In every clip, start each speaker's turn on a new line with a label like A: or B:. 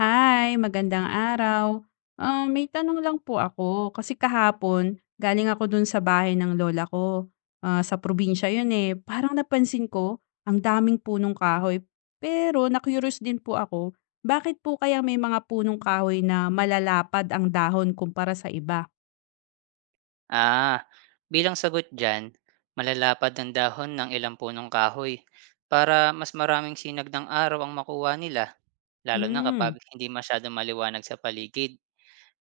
A: Hi, magandang araw. May tanong lang po ako kasi kahapon galing ako dun sa bahay ng lola ko. Sa probinsya yun eh. Parang napansin ko ang daming punong kahoy. Pero na-curious din po ako, bakit po kaya may mga punong kahoy na malalapad ang dahon kumpara sa iba?
B: Ah, Bilang sagot dyan, malalapad ang dahon ng ilang punong kahoy para mas maraming sinag ng araw ang makuha nila, lalo na kapag
A: Hmm.
B: hindi masyado maliwanag sa paligid.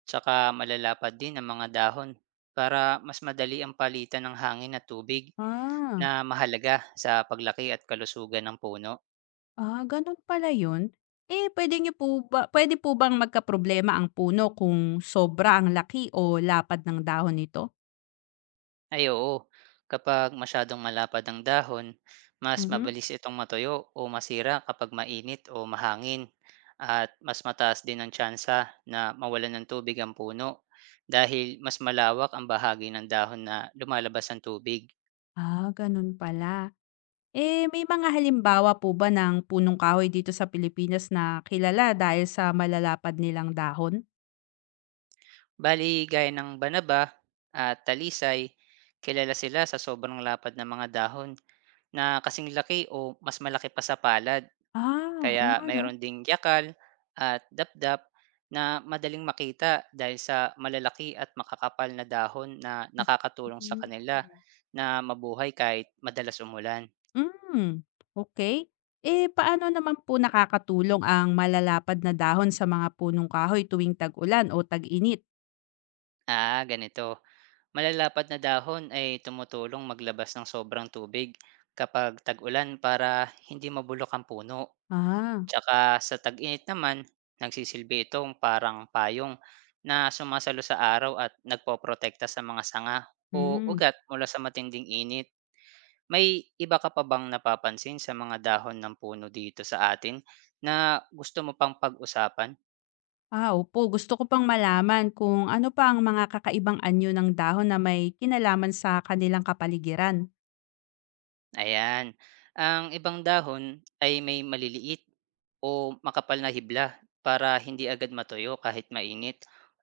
B: Tsaka malalapad din ang mga dahon para mas madali ang palitan ng hangin at tubig
A: Ah,
B: na mahalaga sa paglaki at kalusugan ng puno.
A: Ganun pala yun. Eh, pwede niyo po ba, pwede po bang magkaproblema ang puno kung sobra ang laki o lapad ng dahon nito?
B: Ay oo, kapag masyadong malapad ang dahon, mas
A: Mhm.
B: mabilis itong matuyo o masira kapag mainit o mahangin at mas mataas din ang tsansa na mawalan ng tubig ang puno dahil mas malawak ang bahagi ng dahon na lumalabas ng tubig.
A: Ganun pala. Eh, may mga halimbawa po ba ng punong kahoy dito sa Pilipinas na kilala dahil sa malalapad nilang dahon?
B: Bali, gaya ng banaba at talisay, kilala sila sa sobrang lapad ng mga dahon na kasing laki o mas malaki pa sa palad.
A: Ah, oo
B: Kaya
A: nga no.
B: mayroon ding yakal at dapdap na madaling makita dahil sa malalaki at makakapal na dahon na nakakatulong sa
A: Mm.
B: kanila na mabuhay kahit madalas umulan.
A: Mm, okay. Eh, paano naman po nakakatulong ang malalapad na dahon sa mga punong kahoy tuwing tag-ulan o tag-init?
B: Ganito. Malalapad na dahon ay tumutulong maglabas ng sobrang tubig kapag tag-ulan para hindi mabulok ang puno.
A: Ah,
B: Tsaka sa tag-init naman, nagsisilbi itong parang payong na sumasalo sa araw at nagpoprotekta sa mga sanga o
A: hmm,
B: ugat mula sa matinding init. May iba ka pa bang napapansin sa mga dahon ng puno dito sa atin na gusto mo pang pag-usapan?
A: Opo. Gusto ko pang malaman kung ano pa ang mga kakaibang anyo ng dahon na may kinalaman sa kanilang kapaligiran.
B: Ayan, ang ibang dahon ay may maliliit o makapal na hibla para hindi agad matuyo kahit mainit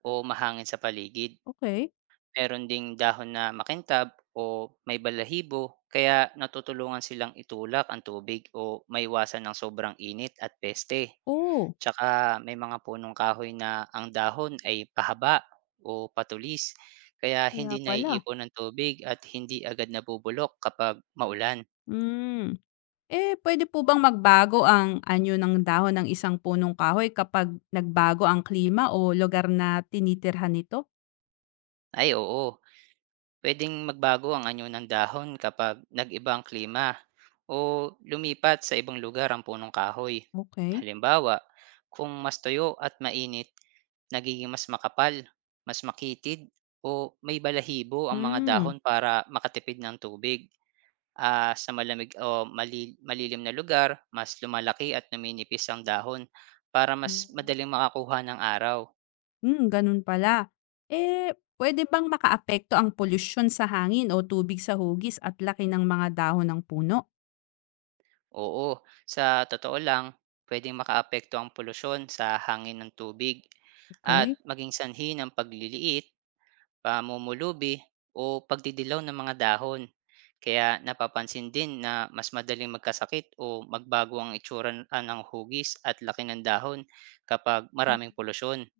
B: o mahangin sa paligid.
A: Okay.
B: Meron ding dahon na makintab o may balahibo kaya natutulungan silang itulak ang tubig o maiwasan ng sobrang init at peste.
A: Oo.
B: Tsaka may mga punong kahoy na ang dahon ay pahaba o patulis kaya
A: Kaya
B: hindi
A: pala.
B: naiipon ng tubig at hindi agad nabubulok kapag maulan.
A: Hmm. Eh, pwede po bang magbago ang anyo ng dahon ng isang punong kahoy kapag nagbago ang klima o lugar na tinitirhan nito?
B: Ay oo, puwedeng magbago ang anyo ng dahon kapag nag-iba ang klima o lumipat sa ibang lugar ang punong kahoy.
A: Okay.
B: Halimbawa, kung mas toyo at mainit, nagiging mas makapal, mas makitid, o may balahibo ang mga
A: Hmm.
B: dahon para makatipid ng tubig. Sa malamig o malilim na lugar, mas lumalaki at numinipis ang dahon para
A: Hmm.
B: mas madaling makakuha ng araw.
A: Hmm, gano'n pala. Eh, pwede bang makaapekto ang polusyon sa hangin o tubig sa hugis at laki ng mga dahon ng puno?
B: Oo, sa totoo lang, puwedeng makaapekto ang polusyon sa hangin ng tubig at
A: Okay.
B: maging sanhi ng pagliliit, pamumulubi o pagdidilaw ng mga dahon. Kaya napapansin din na mas madaling magkasakit o magbago ang itsura ng hugis at laki ng dahon kapag maraming polusyon.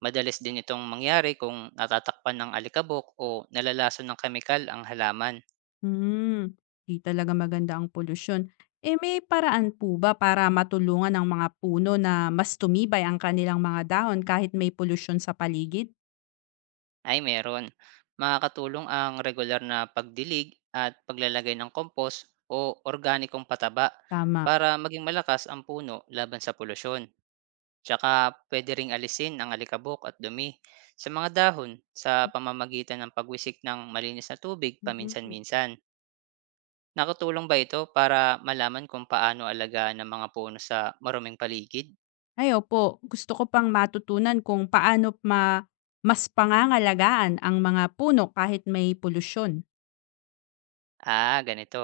B: Madalas din itong mangyari kung natatakpan ng alikabok o nalalason ng kemikal ang halaman.
A: Hmm, di talaga maganda ang polusyon. Eh, may paraan po ba para matulungan ang mga puno na mas tumibay ang kanilang mga dahon kahit may polusyon sa paligid?
B: Ay meron. Makakatulong ang regular na pagdilig at paglalagay ng compost o organikong pataba
A: Tama.
B: para maging malakas ang puno laban sa polusyon. Tsaka pwede ring alisin ang alikabok at dumi sa mga dahon sa pamamagitan ng pagwisik ng malinis na tubig
A: Mhm.
B: paminsan-minsan. Nakatulong ba ito para malaman kung paano alagaan ng mga puno sa maruming paligid?
A: Ay, opo. Gusto ko pang matutunan kung paano ma mas pangangalagaan ang mga puno kahit may polusyon.
B: Ganito.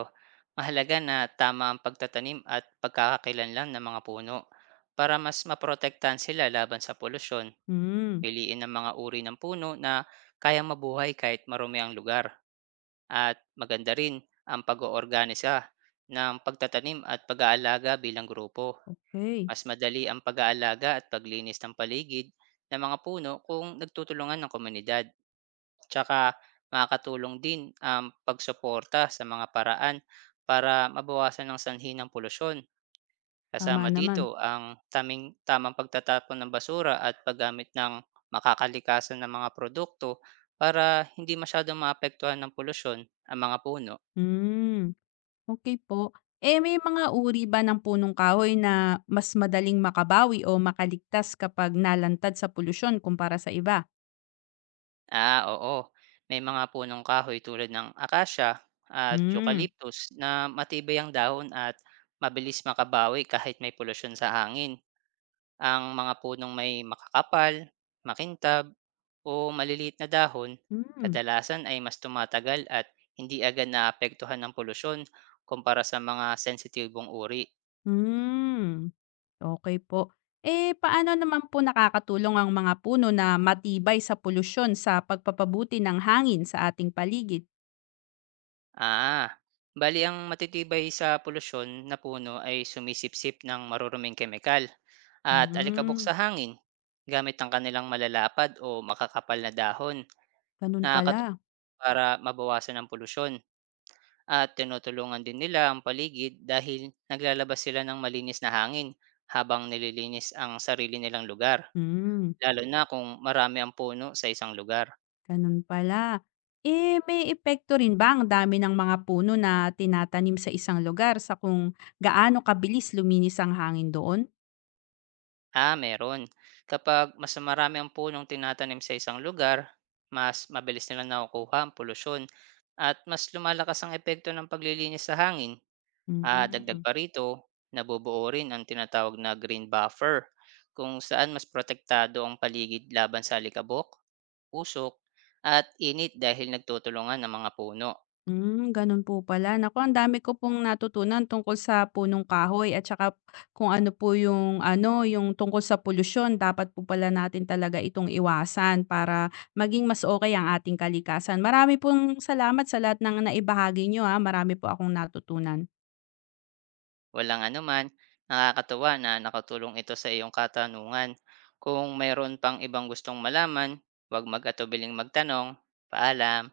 B: Mahalaga na tama ang pagtatanim at pagkakakilanlan ng mga puno para mas maprotektahan sila laban sa polusyon.
A: Hmm,
B: Piliin ang mga uri ng puno na kayang mabuhay kahit marumi ang lugar. At maganda rin ang pag-oorganisa ng pagtatanim at pag-aalaga bilang grupo.
A: okay.
B: Mas madali ang pag-aalaga at paglinis ng paligid ng mga puno kung nagtutulungan ng komunidad. Tsaka makakatulong din ang pagsuporta sa mga paraan para mabawasan ang sanhi ng polusyon.
A: Tama
B: Kasama dito
A: naman.
B: ang taming, tamang pagtatapon ng basura at paggamit ng makakalikasan ng mga produkto para hindi masyadong maapektuhan ng polusyon ang mga puno.
A: Hmm. Okay po. Eh, may mga uri ba ng punong kahoy na mas madaling makabawi o makaligtas kapag nalantad sa polusyon kumpara sa iba?
B: Ah, oo. May mga punong kahoy tulad ng akasya at
A: Hmm,
B: eucalyptus na matibay ang dahon at mabilis makabawi kahit may polusyon sa hangin. Ang mga punong may makakapal, makintab, o maliliit na dahon,
A: hmm,
B: kadalasan ay mas tumatagal at hindi agad naapektuhan ng polusyon kumpara sa mga sensitibong uri.
A: hmm, okay po. Eh, paano naman po nakakatulong ang mga puno na matibay sa polusyon sa pagpapabuti ng hangin sa ating paligid?
B: Ah, Bali ang matitibay sa polusyon na puno ay sumisipsip ng maruruming kemikal at alikabok
A: Hmm,
B: sa hangin gamit ang kanilang malalapad o makakapal na dahon
A: ganun
B: na nakakatulong
A: pala,
B: para mabawasan ang polusyon. At tinutulungan din nila ang paligid dahil naglalabas sila ng malinis na hangin habang nililinis ang sarili nilang lugar,
A: hmm.
B: lalo na kung marami ang puno sa isang lugar.
A: Ganun pala. Eh, may epekto rin ba ang dami ng mga puno na tinatanim sa isang lugar sa kung gaano kabilis luminis ang hangin doon?
B: Ah, meron. Kapag mas marami ang punong tinatanim sa isang lugar, mas mabilis nilang nakukuha ang polusyon at mas lumalakas ang epekto ng paglilinis sa hangin. Dagdag
A: Hmm.
B: pa rito, nabubuo rin ang tinatawag na green buffer kung saan mas protektado ang paligid laban sa alikabok usok at init dahil nagtutulungan ang mga puno.
A: Hmm, ganun po pala. Naku, ang dami ko pong natutunan tungkol sa punong kahoy at saka kung ano po yung ano, yung tungkol sa polusyon. Dapat po pala natin talaga itong iwasan para maging mas okay ang ating kalikasan. Marami pong salamat sa lahat ng naibahagi nyo ha. Marami po akong natutunan.
B: Walang anuman, nakakatuwa na nakatulong ito sa iyong katanungan. Kung mayroon pang ibang gustong malaman, huwag mag-atubiling magtanong. Paalam!